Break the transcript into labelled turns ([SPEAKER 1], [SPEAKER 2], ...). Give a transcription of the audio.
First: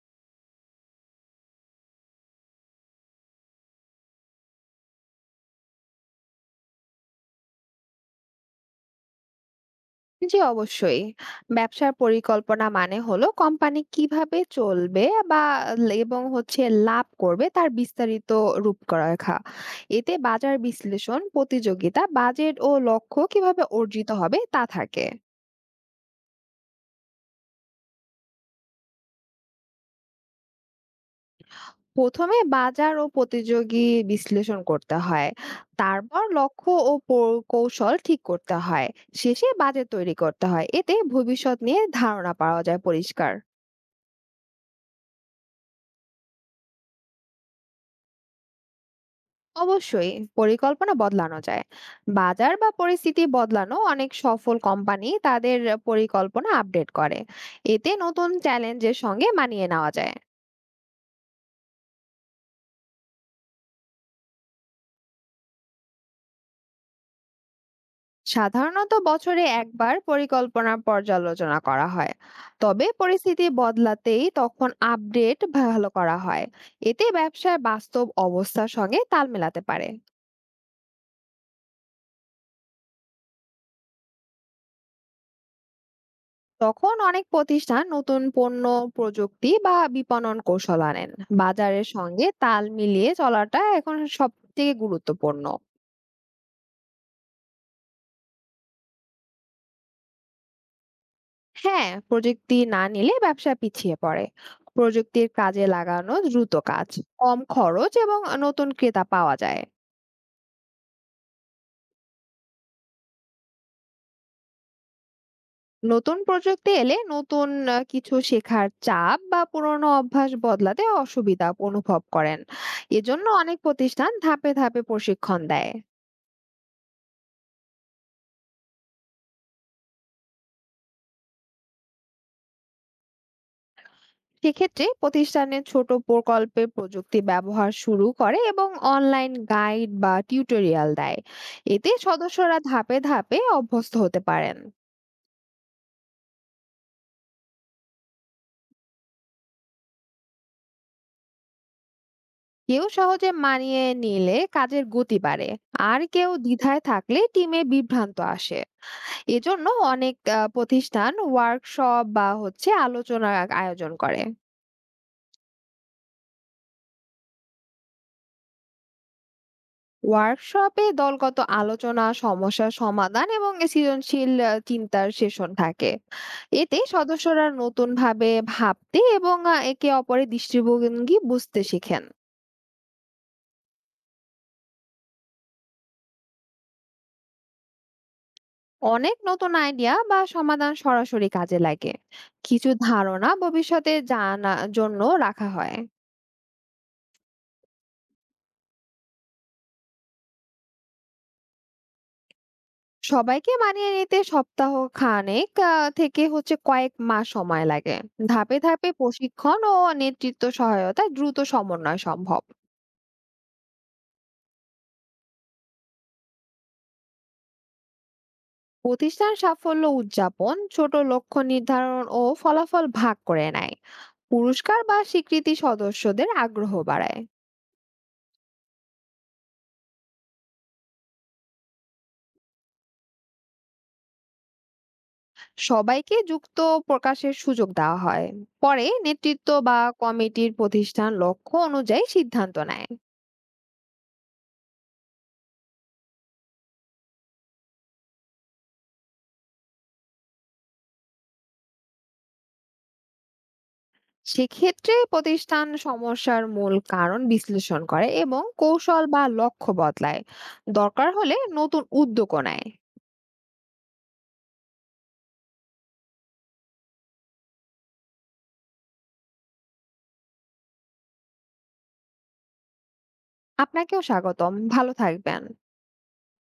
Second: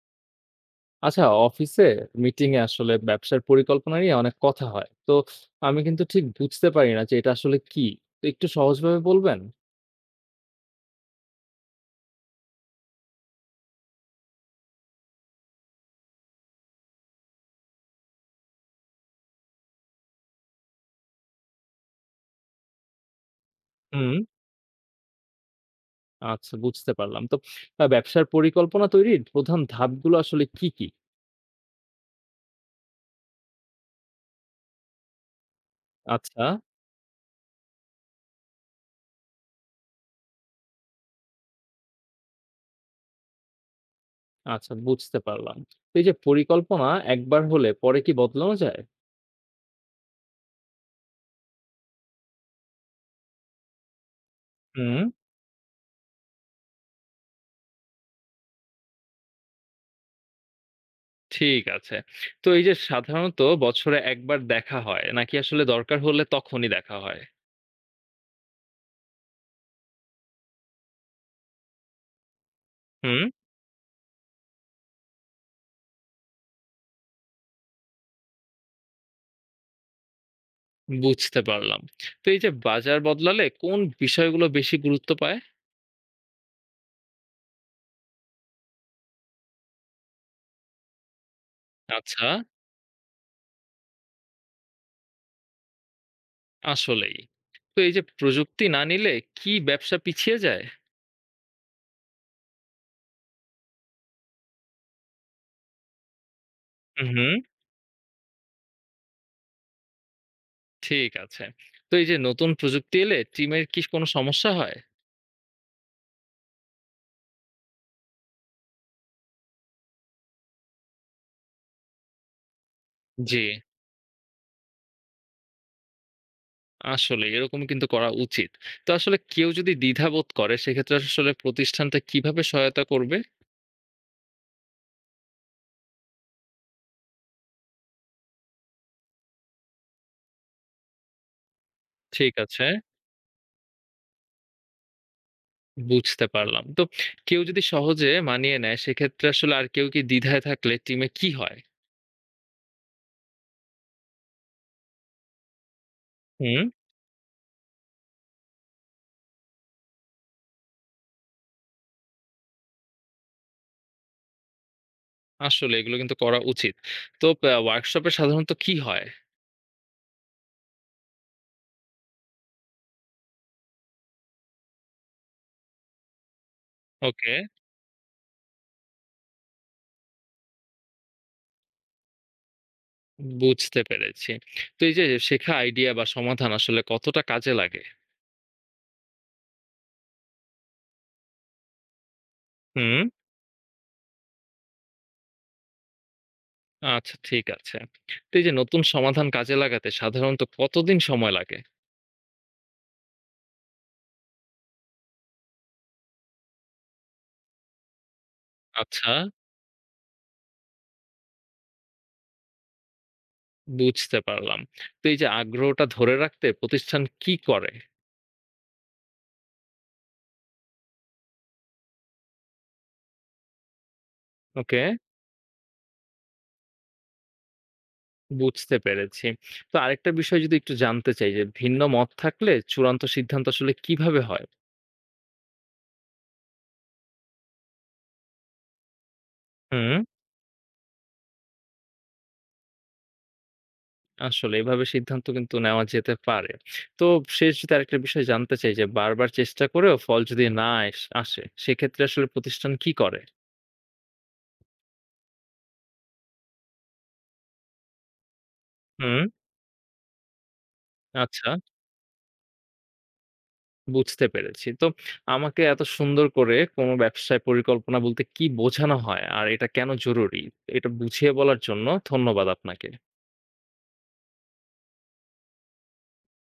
[SPEAKER 1] আচ্ছা, অফিসে মিটিং এ আসলে ব্যবসার পরিকল্পনা নিয়ে অনেক কথা হয়, তো আমি কিন্তু ঠিক বুঝতে পারি না যে এটা আসলে কি। তো একটু সহজভাবে বলবেন।
[SPEAKER 2] জি অবশ্যই। ব্যবসার পরিকল্পনা মানে হলো কোম্পানি কিভাবে চলবে বা ল- এবং হচ্ছে লাভ করবে তার বিস্তারিত রূপরেখা। এতে বাজার বিশ্লেষণ, প্রতিযোগিতা, বাজেট ও লক্ষ্য কিভাবে অর্জিত
[SPEAKER 1] হুম,
[SPEAKER 2] হবে তা থাকে।
[SPEAKER 1] আচ্ছা বুঝতে পারলাম। তো ব্যবসার পরিকল্পনা তৈরির প্রধান ধাপগুলো আসলে কি কি?
[SPEAKER 2] প্রথমে বাজার ও প্রতিযোগী বিশ্লেষণ করতে হয়, তারপর
[SPEAKER 1] আচ্ছা।
[SPEAKER 2] লক্ষ্য ও কৌশল ঠিক করতে হয়। শেষে বাজেট তৈরি করতে হয়, এতে ভবিষ্যৎ নিয়ে ধারণা পাওয়া যায় পরিষ্কার।
[SPEAKER 1] আচ্ছা, বুঝতে পারলাম। তো এই যে পরিকল্পনা একবার হলে পরে কি বদলানো যায়?
[SPEAKER 2] অবশ্যই পরিকল্পনা বদলানো যায়। বাজার বা পরিস্থিতি বদলানো অনেক সফল
[SPEAKER 1] হুম।
[SPEAKER 2] কোম্পানি তাদের পরিকল্পনা আপডেট করে। এতে নতুন চ্যালেঞ্জের সঙ্গে মানিয়ে নেওয়া যায়।
[SPEAKER 1] ঠিক আছে। তো এই যে সাধারণত বছরে একবার দেখা হয় নাকি আসলে দরকার হলে তখনই দেখা হয়?
[SPEAKER 2] সাধারণত বছরে একবার পরিকল্পনা পর্যালোচনা করা হয়, তবে
[SPEAKER 1] হুম,
[SPEAKER 2] পরিস্থিতি বদলাতেই তখন আপডেট ভালো করা হয়। এতে ব্যবসার বাস্তব অবস্থার সঙ্গে তাল মেলাতে পারে।
[SPEAKER 1] বুঝতে পারলাম। তো এই যে বাজার বদলালে কোন বিষয়গুলো বেশি গুরুত্ব পায়?
[SPEAKER 2] তখন অনেক প্রতিষ্ঠান নতুন পণ্য, প্রযুক্তি বা বিপণন কৌশল আনেন। বাজারের সঙ্গে
[SPEAKER 1] আচ্ছা,
[SPEAKER 2] তাল মিলিয়ে চলাটা এখন সব থেকে গুরুত্বপূর্ণ।
[SPEAKER 1] আসলেই। তো এই যে প্রযুক্তি না নিলে কি ব্যবসা পিছিয়ে যায়?
[SPEAKER 2] হ্যাঁ, প্রযুক্তি না নিলে ব্যবসা পিছিয়ে পড়ে। প্রযুক্তির কাজে লাগানো দ্রুত কাজ,
[SPEAKER 1] হুম, হুম,
[SPEAKER 2] কম খরচ এবং নতুন ক্রেতা পাওয়া যায়।
[SPEAKER 1] ঠিক আছে। তো এই যে নতুন প্রযুক্তি এলে টিমের কি কোনো সমস্যা হয়?
[SPEAKER 2] নতুন প্রযুক্তি এলে নতুন কিছু শেখার চাপ বা পুরনো অভ্যাস বদলাতে অসুবিধা অনুভব করেন। এজন্য
[SPEAKER 1] জি,
[SPEAKER 2] অনেক প্রতিষ্ঠান ধাপে ধাপে প্রশিক্ষণ দেয়।
[SPEAKER 1] আসলে এরকম কিন্তু করা উচিত। তো আসলে কেউ যদি দ্বিধাবোধ করে সেক্ষেত্রে আসলে প্রতিষ্ঠানটা কিভাবে সহায়তা করবে?
[SPEAKER 2] সেক্ষেত্রে প্রতিষ্ঠানে ছোট প্রকল্পে প্রযুক্তি ব্যবহার শুরু করে এবং অনলাইন গাইড বা টিউটোরিয়াল দেয়। এতে
[SPEAKER 1] ঠিক
[SPEAKER 2] সদস্যরা
[SPEAKER 1] আছে,
[SPEAKER 2] ধাপে ধাপে অভ্যস্ত হতে পারেন।
[SPEAKER 1] বুঝতে পারলাম। তো কেউ যদি সহজে মানিয়ে নেয় সেক্ষেত্রে আসলে আর কেউ কি দ্বিধায় থাকলে টিমে কি হয়?
[SPEAKER 2] কেউ সহজে মানিয়ে নিলে কাজের গতি বাড়ে, আর কেউ
[SPEAKER 1] হুম।
[SPEAKER 2] দ্বিধায় থাকলে টিমে বিভ্রান্ত আসে। এজন্য অনেক প্রতিষ্ঠান ওয়ার্কশপ বা আলোচনার আয়োজন করে।
[SPEAKER 1] আসলে এগুলো কিন্তু করা উচিত। তো ওয়ার্কশপে সাধারণত কি হয়?
[SPEAKER 2] ওয়ার্কশপে দলগত আলোচনা, সমস্যার সমাধান এবং সৃজনশীল চিন্তার সেশন থাকে। এতে
[SPEAKER 1] ওকে,
[SPEAKER 2] সদস্যরা নতুন ভাবে ভাবতে এবং একে অপরের দৃষ্টিভঙ্গি বুঝতে শিখেন।
[SPEAKER 1] বুঝতে পেরেছি। তো এই যে শেখা আইডিয়া বা সমাধান আসলে কতটা কাজে লাগে?
[SPEAKER 2] অনেক নতুন আইডিয়া বা সমাধান সরাসরি কাজে লাগে, কিছু
[SPEAKER 1] হুম,
[SPEAKER 2] ধারণা ভবিষ্যতে জানা জন্য রাখা হয়।
[SPEAKER 1] আচ্ছা, ঠিক আছে। তো এই যে নতুন সমাধান কাজে লাগাতে সাধারণত কতদিন সময় লাগে?
[SPEAKER 2] সবাইকে মানিয়ে নিতে সপ্তাহ খানেক থেকে কয়েক মাস সময় লাগে। ধাপে ধাপে
[SPEAKER 1] আচ্ছা,
[SPEAKER 2] প্রশিক্ষণ ও নেতৃত্ব সহায়তা দ্রুত সমন্বয় সম্ভব।
[SPEAKER 1] বুঝতে পারলাম। তো এই যে আগ্রহটা ধরে রাখতে প্রতিষ্ঠান কি করে?
[SPEAKER 2] প্রতিষ্ঠান সাফল্য উদযাপন, ছোট লক্ষ্য নির্ধারণ ও ফলাফল ভাগ করে নেয়। পুরস্কার
[SPEAKER 1] ওকে,
[SPEAKER 2] বা স্বীকৃতি সদস্যদের আগ্রহ বাড়ায়।
[SPEAKER 1] বুঝতে পেরেছি। তো আরেকটা বিষয় যদি একটু জানতে চাই যে ভিন্ন মত থাকলে চূড়ান্ত সিদ্ধান্ত আসলে কিভাবে হয়?
[SPEAKER 2] সবাইকে যুক্ত প্রকাশের সুযোগ দেওয়া হয়, পরে নেতৃত্ব বা
[SPEAKER 1] হুম।
[SPEAKER 2] কমিটির প্রতিষ্ঠান লক্ষ্য অনুযায়ী সিদ্ধান্ত নেয়।
[SPEAKER 1] আসলে এভাবে সিদ্ধান্ত কিন্তু নেওয়া যেতে পারে। তো শেষ যদি আরেকটা বিষয় জানতে চাই যে বারবার চেষ্টা করেও ফল যদি না আসে সেক্ষেত্রে আসলে প্রতিষ্ঠান কি করে?
[SPEAKER 2] সেক্ষেত্রে প্রতিষ্ঠান সমস্যার মূল কারণ বিশ্লেষণ করে এবং কৌশল বা
[SPEAKER 1] হুম,
[SPEAKER 2] লক্ষ্য বদলায়। দরকার হলে
[SPEAKER 1] আচ্ছা,
[SPEAKER 2] নতুন উদ্যোগও নেয়।
[SPEAKER 1] বুঝতে পেরেছি। তো আমাকে এত সুন্দর করে কোন ব্যবসায় পরিকল্পনা বলতে কি বোঝানো হয় আর এটা কেন জরুরি, এটা বুঝিয়ে বলার জন্য ধন্যবাদ আপনাকে।
[SPEAKER 2] আপনাকেও স্বাগতম, ভালো থাকবেন।